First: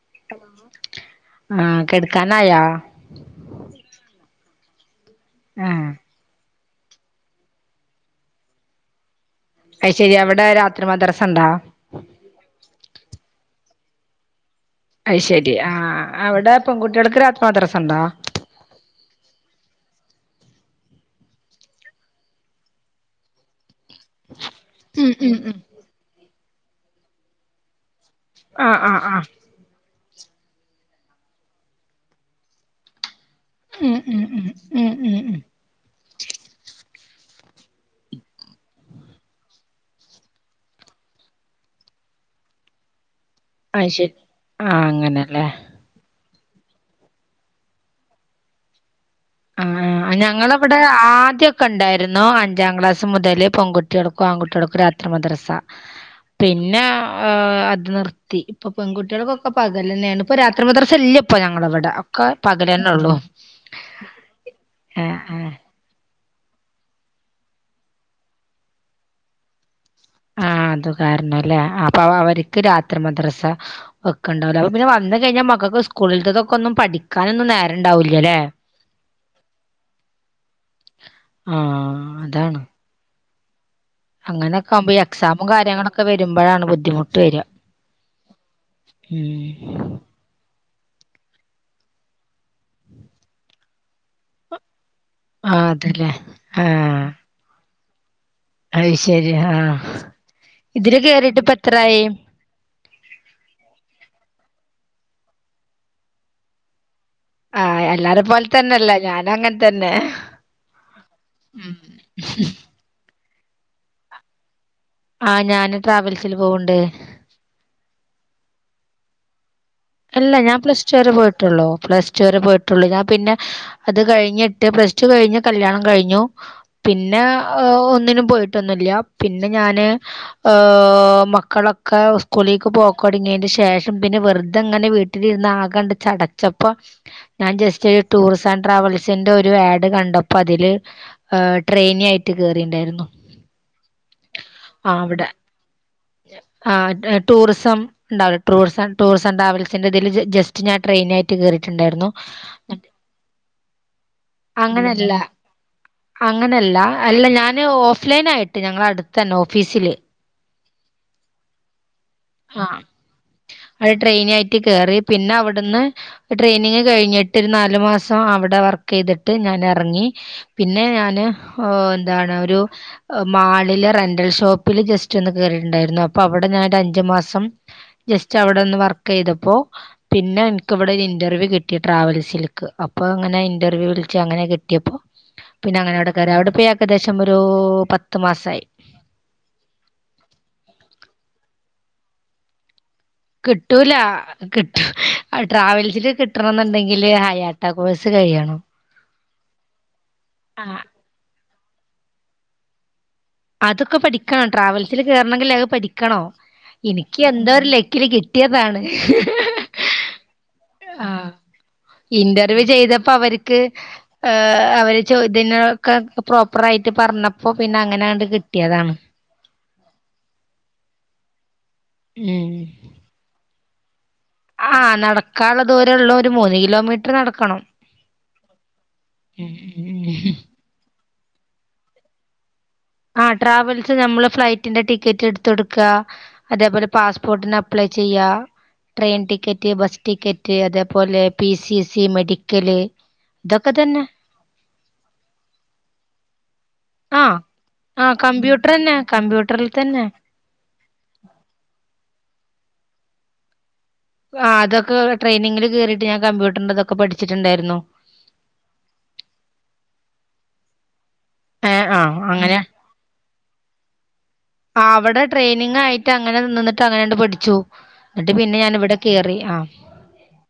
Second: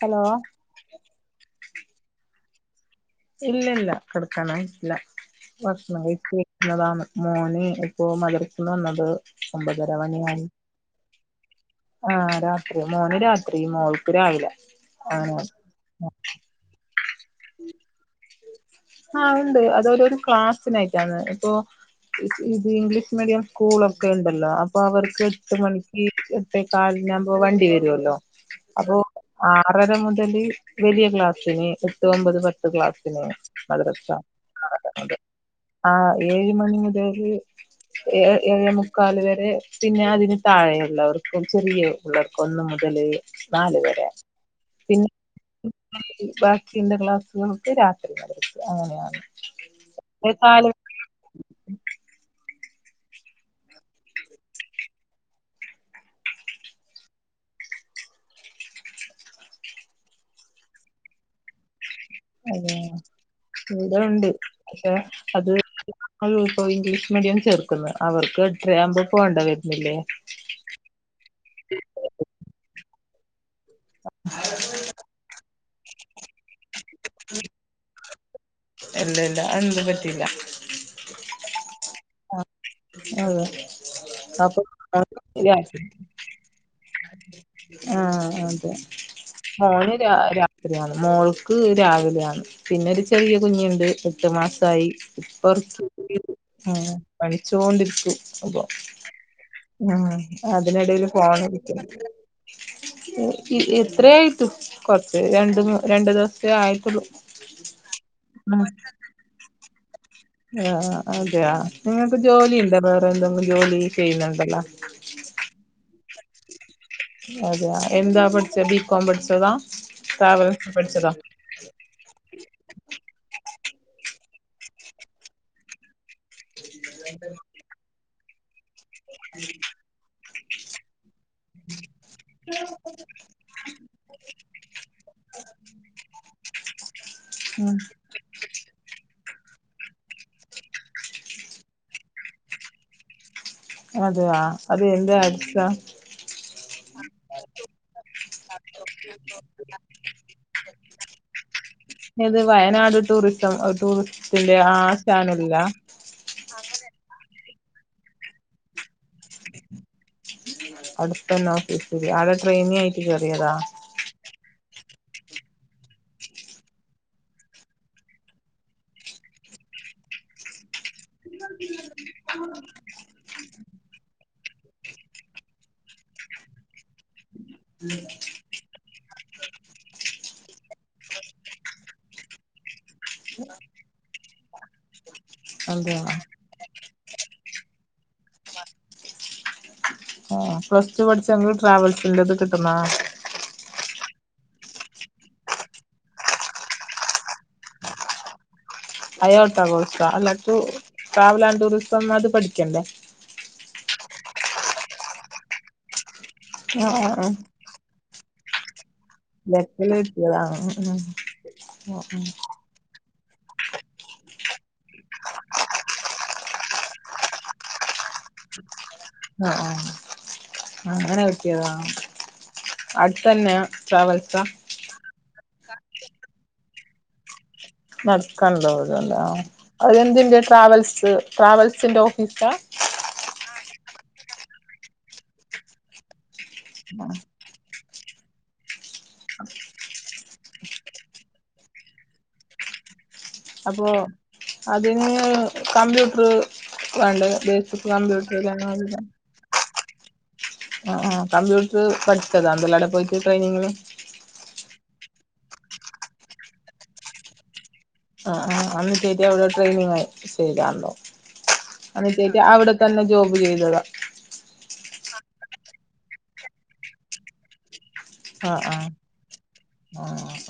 Hello ആഹ് കെട്ക്കാനായോ? ഇല്ലല്ല കെടക്കാനായിട്ടില്ല ആഹ് ഭക്ഷണം കഴിച്ച് വെ ര്ന്നതാണ് മോന് ഇപ്പൊ മദ്രസ്സന്നു വന്നത് ഒമ്പതര അഹ് ശെരി മണിയായി അവിടെ രാത്രി മദ്രസണ്ടോ? ആഹ് രാത്രി മോന് രാത്രി മോൾക്ക് രാവിലെ അഹ് അങ്ങനെ ശരി ആഹ് അവിടെ പെൺകുട്ടികൾക്ക് രാത്രി മദ്രസണ്ടോ? ആഹ് ഉണ്ട് അത് ഒരോര് ക്ലാസ്സിനായിട്ടാണ് ഇപ്പൊ ഇത് ഇംഗ്ലീഷ് മീഡിയം സ്കൂളും ഒക്കെയുണ്ടല്ലോ അപ്പൊ ഉം അവർക്ക് ഉം ഉം എട്ട് മണിക്ക് എട്ടേ കാലിനാകുമ്പോ വണ്ടിവെരോല്ലോ? ആഹ് അപ്പൊ ആഹ് ആഹ് അറര മുതൽ വലിയ ക്ലാസ്സിന് എട്ട് ഒമ്പത് പത്ത് ക്ലാസ്സിന് ഉം ഉം ഉം ഉം ഉം ഉം ആഹ് ഏഴ് മണി മുതല് ഏഴെ മുക്കാൽ വരെ പിന്നെ അതിന് താഴെയുള്ളവർക്കും ചെറിയ പിള്ളർക്ക് ഒന്ന് മുതല് നാല് അത് വരെ ശെരി ആഹ് പിന്നെ അങ്ങനെല്ലേ ബാക്കിയുള്ള ക്ലാസ്സുകൾക്ക് രാത്രി നടക്ക് അങ്ങനെയാണ് ആഹ് കാല ഞങ്ങളവിടെ ആദ്യൊക്കെണ്ടായിരുന്നു അഞ്ചാം ക്ലാസ് മുതല് പെൺകുട്ടിൾക്കും ആൺകുട്ടിൾക്കും രാത്രി മദ്രസ പിന്നെ അത് നിർത്തി പ്പൊ പെൺകുട്ടികൾക്കൊക്കെ പകൽന്നെണ് ഇപ്പൊ രാത്രിമദ്രസ ഇല്ല്യപ്പ പ്പോ ഞങ്ങളവടെ അതെ ഇതുണ്ട് പക്ഷെ ആഹ് ആഹ് അത് ഇപ്പോ ഇംഗ്ലീഷ് മീഡിയം ചേർക്കുന്നു അവർക്ക് [unintelligible] പോണ്ട വരുന്നില്ലേ ആ അത് കാരണംല്ലേ അപ്പൊ അവർക്ക് രാത്രി മദ്രസ വെക്കണ്ടാവില്ല അ പിന്നെ വന്ന കഴിഞ്ഞാ മക്കക്ക് സ്കൂളിലത്തതൊക്കെന്നും പഠിക്കാനൊന്നും നേരം ഉണ്ടാവൂല്ലല്ലേ ഇല്ല ഇല്ല അതന്നും പറ്റില്ല ആ അതാണ് ആ അതെ അപ്പൊ അങ്ങനെയൊെകുമ്പോ എക്സാമും കാര്യങ്ങളൊക്കെ വരുമ്പോഴാണ് ബുദ്ധിമുട്ട് വര ആ അതെ ഉം മോന് രാ രാ ശരിയാണ് മോൾക്ക് രാവിലെയാണ് പിന്നെരു ചെറിയ കുഞ്ഞുണ്ട് എട്ട് മാസായി ആഹ് ഇപ്പറത്ത് അതല്ലേ ആഹ് പഠിച്ചോണ്ടിരിക്കും അപ്പൊ അത് ശരി ആഹ് ആ ഇതില് അതിനിടയില് കേറിട്ട് ഫോണ് ഇപ്പ എടുക്കും എത്രായി എത്രേയിട്ടും കൊറച്ച് രണ്ട രണ്ടു ദിവസത്തേ ആയിട്ടുള്ളു ആ എല്ലാരും പോലെ തന്നെല്ലെ ഞാനും അങ്ങനെ തന്നെ ആ അതെയ നിങ്ങൾക്ക് ജോലിണ്ടോ വേറെ എന്തങ്കിലും ജോലി ചെയ്യുന്നുണ്ടല്ലോ ആ ഞാന് ട്രാവൽസിൽ പോവ്ണ്ട് അതെ എന്താ പഠിച്ച ബികോം പഠിച്ചതാ അല്ല ഞാൻ ട്രാവൽസ് പ്ലസ് ടു പഠിച്ചതാ വരെ പോയിട്ടുള്ളൂ പ്ലസ് ടു വരെ പോയിട്ടുള്ളൂ ഞാൻ പിന്നെ അത് കഴിഞ്ഞ്ട്ട് പ്ലസ് ടു കഴിഞ്ഞ് കല്യാണം കഴിഞ്ഞു പിന്നെ ഒന്നിനും പോയിട്ടൊന്നുല്ല പിന്നെ ഞാന് ആ മക്കളൊക്കെ സ്കൂളിലേക്ക് പോക്ക് തുടങ്ങിയതിന് ശേഷം പിന്നെ വെറതെ ങ്ങനെ വീട്ടിലിരുന്ന് ആകാണ്ട് ചടച്ചപ്പോ ഞാൻ ഉം ജസ്റ്റ് ടൂർസ് ആൻഡ് ട്രാവൽസിന്റെ ഒരു ആഡ് കണ്ടപ്പോ അതില് ട്രെയിനി ആയിട്ട് കേറിണ്ടായിരുന്നു അതെയ അത് ആ എന്താ അവിടെ അടുത്താ ആ ടൂറിസം ണ്ടാവോ ടൂറിസം ട്ടൂ ട്രാവൽസിന്റെതിൽ ജസ്റ്റ് ഞാ ട്രെയിനായിട്ട് കേറിട്ടുണ്ടായിരുന്നു ഇത് വയനാട് ടൂറിസം ടൂറിസ്റ്റിന്റെ ആ അങ്ങനെല്ല ചാനലില്ല അങ്ങനെല്ല അല്ല ഞാന് ഓഫ് ലൈനായിട്ട് ഞങ്ങള അടുത്തന്നെ ഓഫീസില് അടുത്തന്നെ ഓഫീസ് ആളെ ട്രെയിനി ആയിട്ട് കയറിയതാ ആദ്യം ട്രെയിനായിട്ട് കയറി പിന്നെ അവിടുന്ന് ട്രെയിനിങ് കഴിഞ്ഞിട്ട് ഒരു നാലു മാസം അവിടെ വർക്ക് ചെയ്തിട്ട് ഞാൻ ഇറങ്ങി പിന്നെ ഞാന് ന്താണ ഒരു മാളിൽ റെന്റൽ ഷോപ്പില് ജസ്റ്റ് ഒന്ന് കേറിട്ടുണ്ടായിരുന്നു അപ്പൊ അവിടെ ഞാനഞ്ചു മാസം സം ജസ്റ്റ് അവിടെന്ന് വർക്ക് ചെയ്തപ്പോ പിന്നെ എനിക്ക് വിടെ ഒരു ഇന്റർവ്യൂ കിട്ടി ട്രാവൽസിക്ക് അപ്പൊ അങ്ങനെ ഇന്റർവ്യൂ വിളിച്ച അങ്ങനെ കിട്ടിപ്പോ പിന്നെ അങ്ങനെ അതെയ അവിടെ കയറി അവിടെ ഏകദേശം ഒരു പത്ത് മാസായി പ്ലസ്ടു പഠിച്ച ട്രാവൽസിന്റെത് കിട്ടുന്നോ കിട്ടൂല കിട്ടും ട്രാവൽസില് കിട്ടണന്നുണ്ടെങ്കില് ഹൈ ആട്ട കോഴസ് കഴിയണം അയോട്ട കോഴ്‌സോ അല്ലാ ട്രാവൽ ആൻഡ് ടൂറിസം അത് പഠിക്കണ്ടേ അതൊക്കെ പഠിക്കണം ട്രാവൽസിൽ കേറണെങ്കിൽ അത് പഠിക്കണം ആ ആ എനിക്ക് ആ എന്തോരു ലെക്കിൽ കിട്ടി ട്ടിയതാണ് [unintelligible] ലക്ക്ന് കിട്ടിയതാണോ ആഹ് ഇന്റർവ്യൂ ചെയ്തപ്പോ അവർക്ക് ആ അവര് ചോദ്യത്തിനൊക്കെ പ്രോപ്പറായിട്ട് പറഞ്ഞപ്പോ പിന്നെ അങ്ങനെണ്ട് കിട്ടിതാണ് ആഹ് ആഹ് അങ്ങനെ കിട്ടിയതാ ഉം അടുത്തന്നെ ട്രാവൽസാ ആഹ് നടക്കാള്ള ദൂരള്ളു ഒരു മൂന്ന് കിലോമീറ്റർ നടക്കണം നടക്കനുണ്ടാവുലലെ അത് ഉം എന്തിന്റെ ട്രാവൽസ് ട്രാവൽസിന്റെ ഓഫീസാ ആഹ് ട്രാവൽസ് നമ്മള് ഫ്ലൈറ്റിന്റെ ടിക്കറ്റ് എടുത്ത് കൊടുക്ക അത് പോലെ ആ പാസ്പോർട്ടിന് അപ്ലൈ ചെയ്യ ട്രെയിൻ ടിക്കറ്റ് ബസ് ടിക്കറ്റ് അതേപോലെ പി സി സി മെഡിക്കല് ഇതൊക്കെ അപ്പൊ തന്നെ അതിന്ന് കമ്പ്യൂട്ടർ വേണ്ടേ ബേസിക് ആഹ് കമ്പ്യൂട്ടറന്നെ കമ്പ്യൂട്ടർ കമ്പ്യൂട്ടറിൽ തന്നെ ആ കമ്പ്യൂട്ടർ പഠിച്ചതാ അവിടെ പോയിട്ട് ട്രെയിനിങ് ആ അതൊക്കെ ട്രെനിങ്ങില് കേയറിട്ട് ഞാൻ കമ്പ്യൂട്ടറിൻ്റെതൊക്കെ പഠിച്ചിട്ടുണ്ടായിരുന്നു ആ ആഹ് അന്ന് ചേചി അവിടെ ട്രെയിനിങ് ചെയ്തുണ്ടോ ഏ ആ അന്ന് ചേചി അങ്ങനെ അവിടെ തന്നെ ജോബ് ചെയ്തതാ അവിടെ ട്രെയിനിങ് ആയിട്ട് അങ്ങനെ നിന്ന് അങ്ങനെണ്ട് പഠിച്ചു എന്നിട്ട് ആ പിന്നെ ആ ഞാനിവിടെ കേറി ആഹ് ആ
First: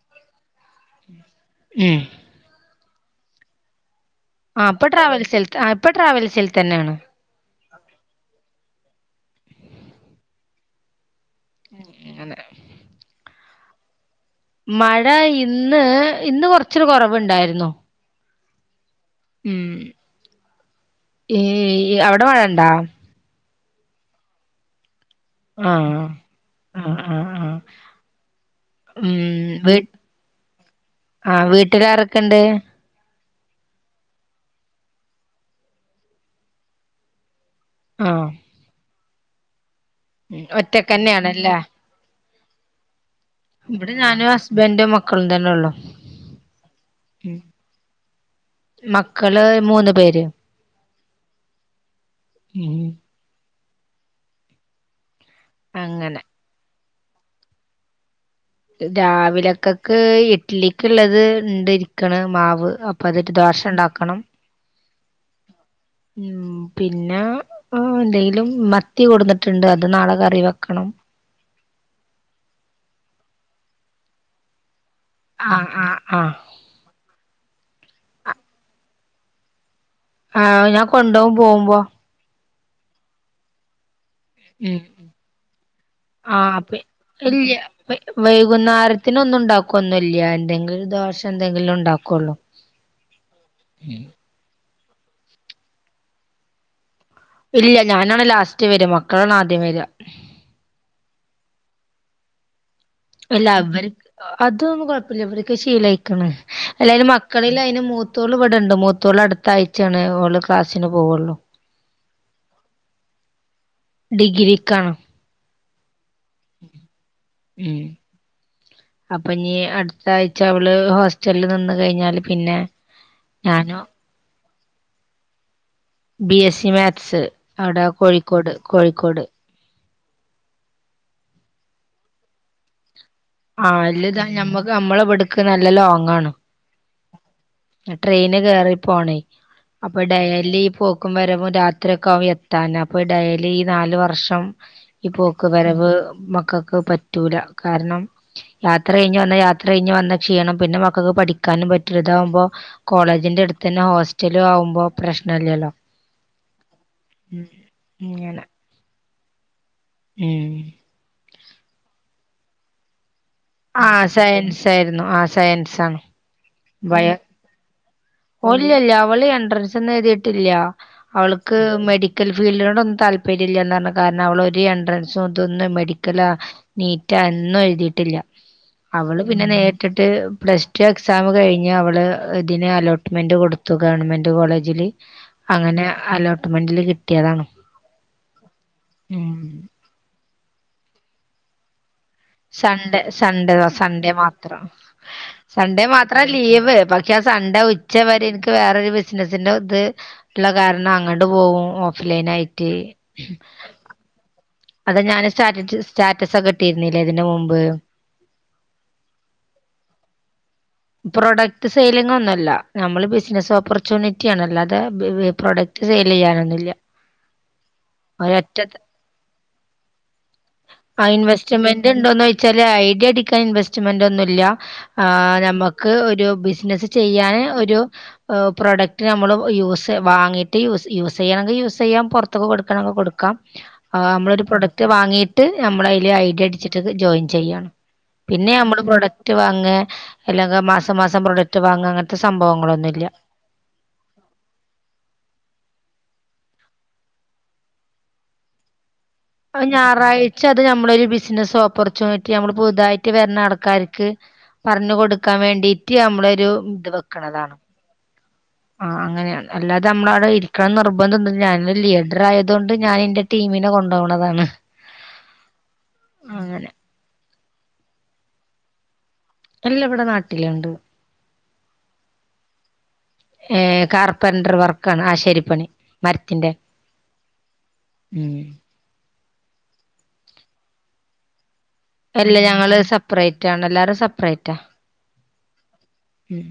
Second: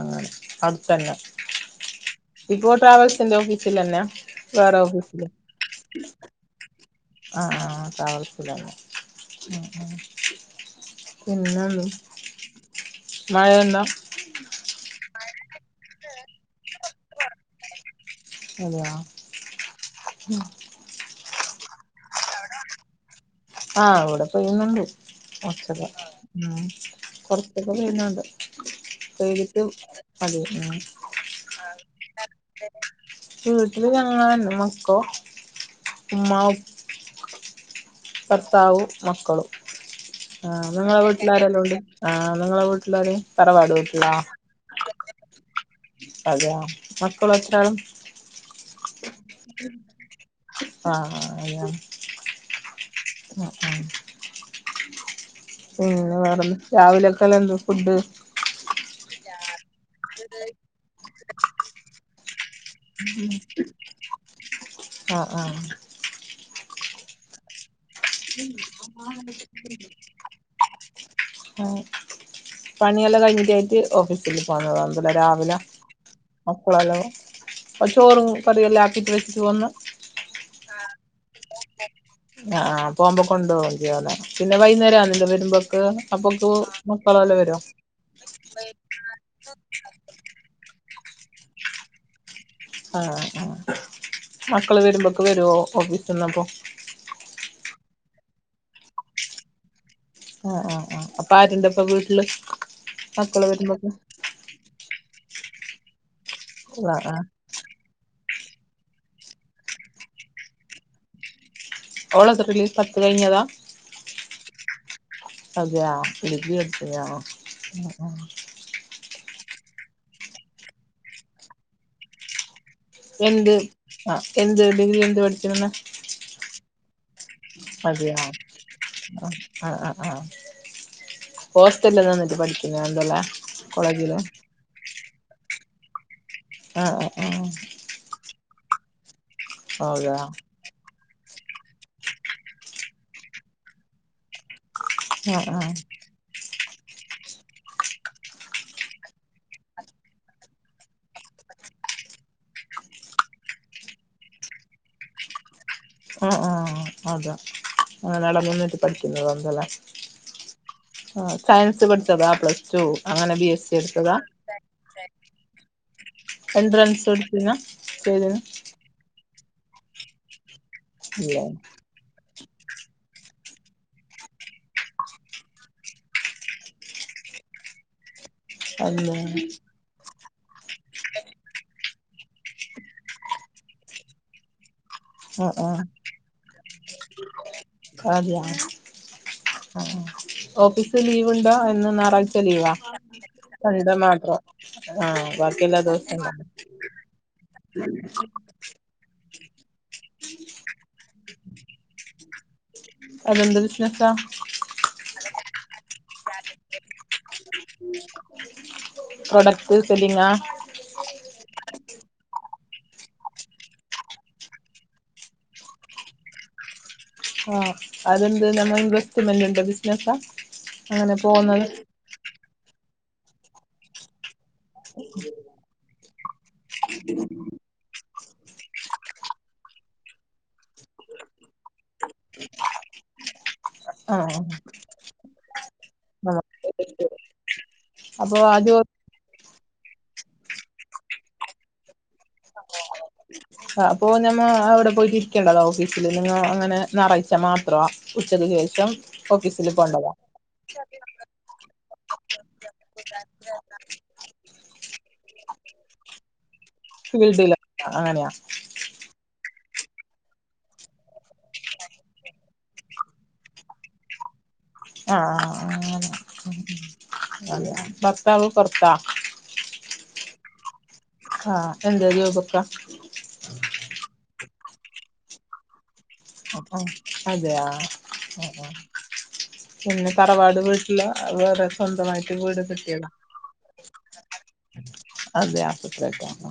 അങ്ങനെ അടുത്തന്നെ ഉം ഇപ്പോ ട്രാവൽസിന്റെ ഓഫീസിൽ തന്നെ ആ പ്പൊ ട്രാവൽസിൽ ഇപ്പൊ ട്രാവൽസിൽ തന്നെയാണ് ആഹ് ആഹ് ഡ്രവൽസില് പിന്നെ മഴയുണ്ടോ മഴ ഇന്ന് ഇന്ന് കൊറച്ചൊരു കുറവുണ്ടായിരുന്നു അതെയ്യോ ഉം അവിടെ മഴയുണ്ടോ ആഹ് ഇവിടെ പെയ്യുന്നുണ്ട് കൊറച്ചക്കെ ആഹ് ആഹ് ആഹ് ആഹ് കൊറച്ചക്ക പെയിന്നുണ്ട് ഉം ആ വീട്ടിൽ ആരക്കെണ്ട് വീട്ടില് ഞങ്ങള് മക്കളും ഉമ്മ ഉ ആഹ് ഭർത്താവും മക്കളും ആഹ് നിങ്ങളെ ഒറ്റക്കന്നെയാണല്ലേ വീട്ടിലാരല്ലാംണ്ട് ആഹ് നിങ്ങളെ വീട്ടിലാര് തറവാട് വീട്ടിലാ അസുബൻഡും മക്കളും തന്നെള്ളൂ അതെ മക്കളക്കെ മക്കള് മൂന്ന് പേര് ആഹ് അതെയ ഉം ഓ [unintelligible] ഉം ന്നെ അങ്ങനെ വേറെന്ത രാവിലക്കെന്ത ഫുഡ് രാവിലക്കക്ക് ഇഡ്ലിക്ക്ള്ളത് ണ്ട് ഇരിക്ക്‌ണ് മാവ് അപ്പ അതെയ്റ്റ് ദോഷ ണ്ടാക്കണം ആഹ് ആഹ് ഉം പിന്നെ ഉം ഡെയ്ലും മത്തി കൊട്ന്നിട്ട്ണ്ട് അത് അത് നാളെ കറി വെക്കണം ആ പണിയെല്ലാം കഴിഞ്ഞിട്ടേറ്റ് ഓഫീസ് പിന്നെ പോന്നതാവും ലെ രാവ് ലെ ആഹ് ആഹ് ആഹ് ഉം കുളവല്ലോ ആ ചോറും കറിയെല്ലാം ആക്കിറ്റ് വെച്ച് പോന്ന ആ അത് ഞാൻ കൊണ്ടോകും പോവുമ്പോ ആ ആ പോകുമ്പോ കൊണ്ടോകും ചെയ്യാലെ പിന്നെ വൈകുന്നേരം ആവില്ലെ വരുമ്പോക്ക് അപ്പൊക്ക് ആഹ് അപ്പ മക്കളല്ല ഇല്ല്യ വരോ വൈ വൈകുന്നേരത്തിന് ഒന്നും ഉണ്ടാക്കോന്നുല്ല്യാ എന്തെങ്കിലും ദോശേ എന്തെങ്കിലും ഉണ്ടാക്കുള്ളൂ ആ ആ മക്കള് വരുമ്പോക്ക്‌ വരുവോ ഓഫീസിന്നപ്പോ ഇല്ല ഞാനാണ് ലാസ്റ്റ് വര മക്കളാണ് ആദ്യം വര ആ ആ ആ അപ്പൊ ആര്ണ്ട് പ്പൊ വീട്ട്ല് അല്ല അവര് അതൊന്നും കൊഴപ്പല്ല്യ വരിക്ക് ശീലായ്ക്കണ് അല്ലാ ആ അയ്‌ന് മക്കള് ആ മക്കളില് അയ്ന് മൂത്തോള് വടണ്ട് മൂത്തോള് അടുത്ത ആഴ്ചയാണ് ഓള് ക്ലാസ്സിന് പോവുള്ളു ഓള് എത്രയിലാ പത്ത് കഴിഞ്ഞതാ ഡിഗ്രിക്ക് ആണ് അതയാ ഡിഗ്രി എട്ത്തിനാ ആ ആ അപ്പൊഞ്ഞി അട്ത്ത ആഴ്ച അവള് ഹോസ്റ്റല്ല് നിന്ന് കഴിഞ്ഞാല് പിന്നെ എന്ത് ഞാനോ ആ എന്ത് ഡിഗ്രി എന്ത് പഠിച്ചണന്ന ബി എസ് സി മാത്സ് അവ്ടെ അതെയാ കോഴിക്കോട് കോഴിക്കോട് ആ ആ ആ ആ ഹോസ്റ്റൽല്ല് നിന്നിട്ട് പഠിക്കുന്ന ആന്തൊല്ലേ ആ അല്ലത് ഞമ്മക്ക് അമ്മളെവ്ട്ക്ക് നല്ല ലോങ്ങാണ് ആഹ് ആഹ് ആഹ് ട്രെയിന് കേറി പോണേയ് അപ്പൊ ആഹ് അതാ ഡയലി പോ ക്കും വരവും രാത്രി ഒക്കെ ആകും എത്താന് അപ്പൊ ഡെയലി ഈ നാല് വർഷം ഈ ആ പോക്ക് വരവ് മക്കക്ക് പറ്റൂല കാരണം യാത്ര കഴിഞ്ഞ് വന്ന യാത്ര കഴിഞ്ഞ് വന്ന ക്ഷീണം പിന്നെ മക്കക്ക് പഠിക്കാനും പറ്റൂല്ല ഇതാകുമ്പോ കോളേജിന്റെ അടുത്ത് തന്നെ ഹോസ്റ്റലും ആവുമ്പോ പ്രശ്നല്ലല്ലോ ആ ആ അതാ ഉം അങ്ങനെട ഇങ്ങനെ നിന്നിട്ട് പഠിക്കുന്നതാവും തല്ലേ ഉം ആ സയൻസ് പഠിച്ചതാ പ്ലസ് ടു അങ്ങനെ ബി എസ് സി ആ എടുത്തതാ സയൻസ് ആയിര്ന്നു ആ സയൻസ് ആണ് എൻഡ്രൻസോട്ത്തീന്നാ [unintelligible] ഓ ഇല്ല്യ ല്ല അവള് എൻട്രൻസ് ഒന്നും എഴുതിട്ടില്ല ഇല്ലേ അവൾക്ക് മെഡി മെഡിക്കൽ ഫീൽഡിനോടൊന്നും താല്പര്യല്ലന്ന് പറഞ്ഞു കാരണം അവളൊരു എൻട്രൻസും ഇതൊന്ന മെഡിക്കലാ നീറ്റാ എന്നും എഴുതിട്ടില്ല അല്ല അവള് പിന്നെ നേരിട്ട്ട്ട് പ്ലസ് ടു എക്സാം കഴിഞ്ഞ് അവള് ഇതിനെ അലോട്ട ലോട്ട് മെന്റ് കൊടുത്തു ഗവൺമെന്റ് കോളേജില് ആ ആ അങ്ങനെ അലോട്ട്മെന്റില് കിട്ടിയതാണ് അതെയൊ ഓഫീസ് ലീവ് ഉണ്ടോ എന്ന് ഞാറാഴ്ച സൺഡേ സൺഡേ സൺഡേ മാത്രം ആ ബാക്കിയെല്ലാ സൺഡേ ദിവസവും മാത്രാ ഉണ്ടാവും ലീവ് ഇച്ചാ സൺഡേ ഉച്ച വരെ എൻക്ക് വേറൊരു ബിസിനസ്സിന്റെത് ള്ള കാരണം അങ്ങട്ട് പോവും ഓഫ് ലൈനായിട്ട് അതെത്താ അത് ഞാൻ സ്റ്റാറ്റസ് സ്റ്റാറ്റസൊക്കെ ഇട്ടിയിരുന്നില്ലേ ഇതിന് മുമ്പ് പ്രോഡക്റ്റ് സെല്ലിങ്ങാ? പ്രൊഡക്റ്റ് സെയ്ലിങൊന്നുവല്ല നമ്മള് ബിസിനസ് ഓപ്പർച്യൂനിറ്റിയാണ് അല്ലാതെ പ്രൊഡക്ട് സെയ്ലെയ്യാനൊന്നുല്ല്യ ആഹ് അതെന്ത് നമ്മ ഇൻവെസ്റ്റ്മെന്റ്ണ്ടോ ബിസിനസാ എങ്ങനെ പോന്നത് ഇൻവസ്റ്റ്ണ്ടോന്നോയിച്ചാല് ഐഡി അടിക്കാൻ ഇൻവെസ്റ്റ്മെന്റൊന്നുല്ല്യ ആഹ് ഞമ്മ ക്ക് ഒരു ബിസിനസ് ചെയ്യാന് ഒരു പ്രോഡക്റ്റ് നമ്മള് യൂസ് വാങ്ങിട്ട് യൂസ് ചെയ്യണമെങ്കിൽ യൂസ് ചെയ്യാം പൊറ ത്തൊക്കെ കൊടുക്കണങ്കി കൊടുക്കാം ആ ആഹ് നമ്മളൊരു പ്രൊഡക്റ്റ് വാങ്ങിയിട്ട് നമ്മളയില് ഐഡി അടിച്ചിട്ട് ജോയിൻ ചെയ്യാണ് അപ്പൊ പിന്നെ അത് നമ്മള് പ്രൊഡക്റ്റ് വാങേ എല്ലാ മാസം മാസം പ്രൊഡക്ട് വാങ്ങ അങ്ങനത്തെ സംഭവങ്ങളൊന്നുല്ല അപ്പൊ ഞമ്മ അവിടെ പോയിട്ടിരിക്കേണ്ടതോ ഓഫീസില് നിങ്ങ അങ്ങനെ ഞാറായിച്ചാ മാത്രോ? ഉച്ചക്ക് ശേഷം ഓഫീസിൽ പോണ്ടതാ ഞായറാഴ്ച അത് നമ്മളൊരു ബിസിനസ്സ് ഓപ്പർച്യൂണിറ്റി നമ്മള് പുതുതായിട്ട് വരണാൾക്കാർക്ക് പറഞ്ഞു കൊടുക്കാൻ വേണ്ടിട്ട് നമ്മളൊരു ഫീൽഡില വെക്കണതാണ് അങ്ങനെയാ? ആ അങ്ങനെയാണ് അല്ലാതെ നമ്മളവിടെ ഇരിക്കണംന്ന് നിർബഡൊന്നുല്ല ഞാനൊരു ലീഡറായതുകകൊണ്ട് ഞാനിന്റെ ക ടീമിനെ കൊണ്ടോവ്ണതാണ് ആഹ് അങ്ങനെ ഉം ഉം ഭർത്താവ് പൊറത്താ? എല്ല ഇവിടെ നാട്ടില്ണ്ട് ആഹ് എന്താ ജോബൊക്കെ? ഏഹ് കാർപ്പന്റർ വർക്കാണ് ആശേരിപ്പണി ആഹ് അതെയോ? ആഹ് ആഹ് പിന്നെ തറവാട് വീട്ടില് വേറെ സ്വന്തമായിട്ട് എല്ല വീട് ഞങ്ങള് കിട്ടിയതാ സെപ്പറേറ്റാണ് എല്ലാരും സെപ്പറേറ്റാ അതെ ആ സെപ്പറേറ്റാണോ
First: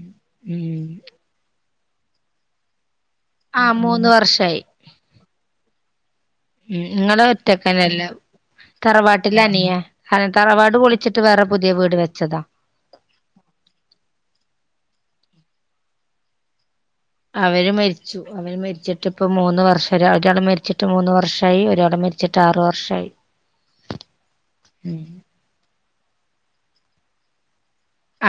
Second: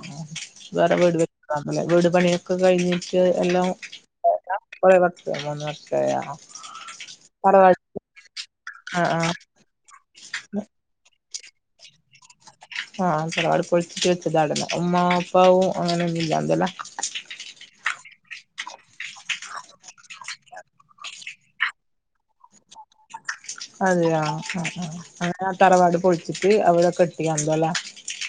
വേറെ വീട് വെക്കാന്ന്ലേ വീട് പണിയൊക്കെ കഴിഞ്ഞ് ആഹ് മൂന്ന് വർഷായി വർഷായോ മൂന്ന് വർഷായോ ഉം തറവാട് ഇങ്ങളൊറ്റക്കന്നെല്ലേ? ആഹ് തറവാട്ടിലനിയ അതെ തറവാട് പൊളിച്ചിട്ട് വേറെ പുതിയ വീട് വെച്ചതാ ആഹ് തറവാട് പൊളിച്ചിട്ട് വെച്ചതാണ് ലേ ഉമ്മാ ഉപ്പാവും അങ്ങനെയൊന്നു ഉണ്ടാവെല്ലലേ അവര് മരിച്ചു അവര് മരിച്ചിട്ട് ഇപ്പ മൂന്ന് വർഷ ഒരാളെ മരിച്ചിട്ട് മൂന്ന് വർഷമായി ഒരാളെ മരി ച്ചിട്ട് ആറ് വർഷായി അതെയോ ആഹ് ആഹ് അങ്ങനെ ആഹ് തറവാട് പൊളിച്ചിട്ട് അവവിടെൊക്ക കെട്ടിക്കയാന്തല്ലേ?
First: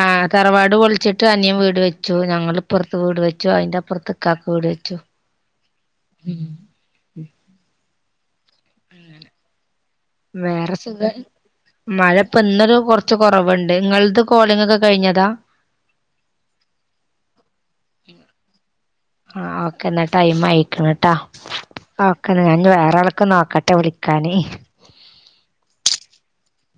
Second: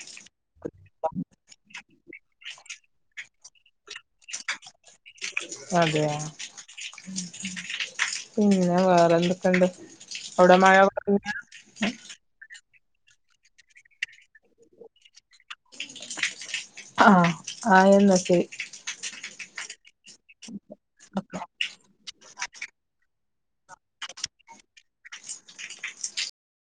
ആ് തറവാട് പൊളിച്ചിട്ട് അനിയം വീട് വെച്ചു ഞങ്ങളിപ്പുറത്ത് വീട് വെച്ചു അയിന്റപ്പുറത്ത് കാക്കു വീട് വെച്ചു അതെയാ? പിന്നെ വേറെന്തൊക്കെണ്ട്? വേറെ സുഖാണ് മഴ ഇപ്പന്നൊരു കൊറച്ച് കൊറവുണ്ട് ഇങ്ങൾത് കോളിങ്ങാക്കെ കഴിഞ്ഞതാ? ആഹ് [unintelligible] ആഹ് ഓക്കെന്നാ ടൈമായിക്ക്ണ് ട്ടോ ഓക്കെന്ന ഞാ വേറാളൊക്ക് നോക്കട്ടെന്നാ വിളിക്കാന്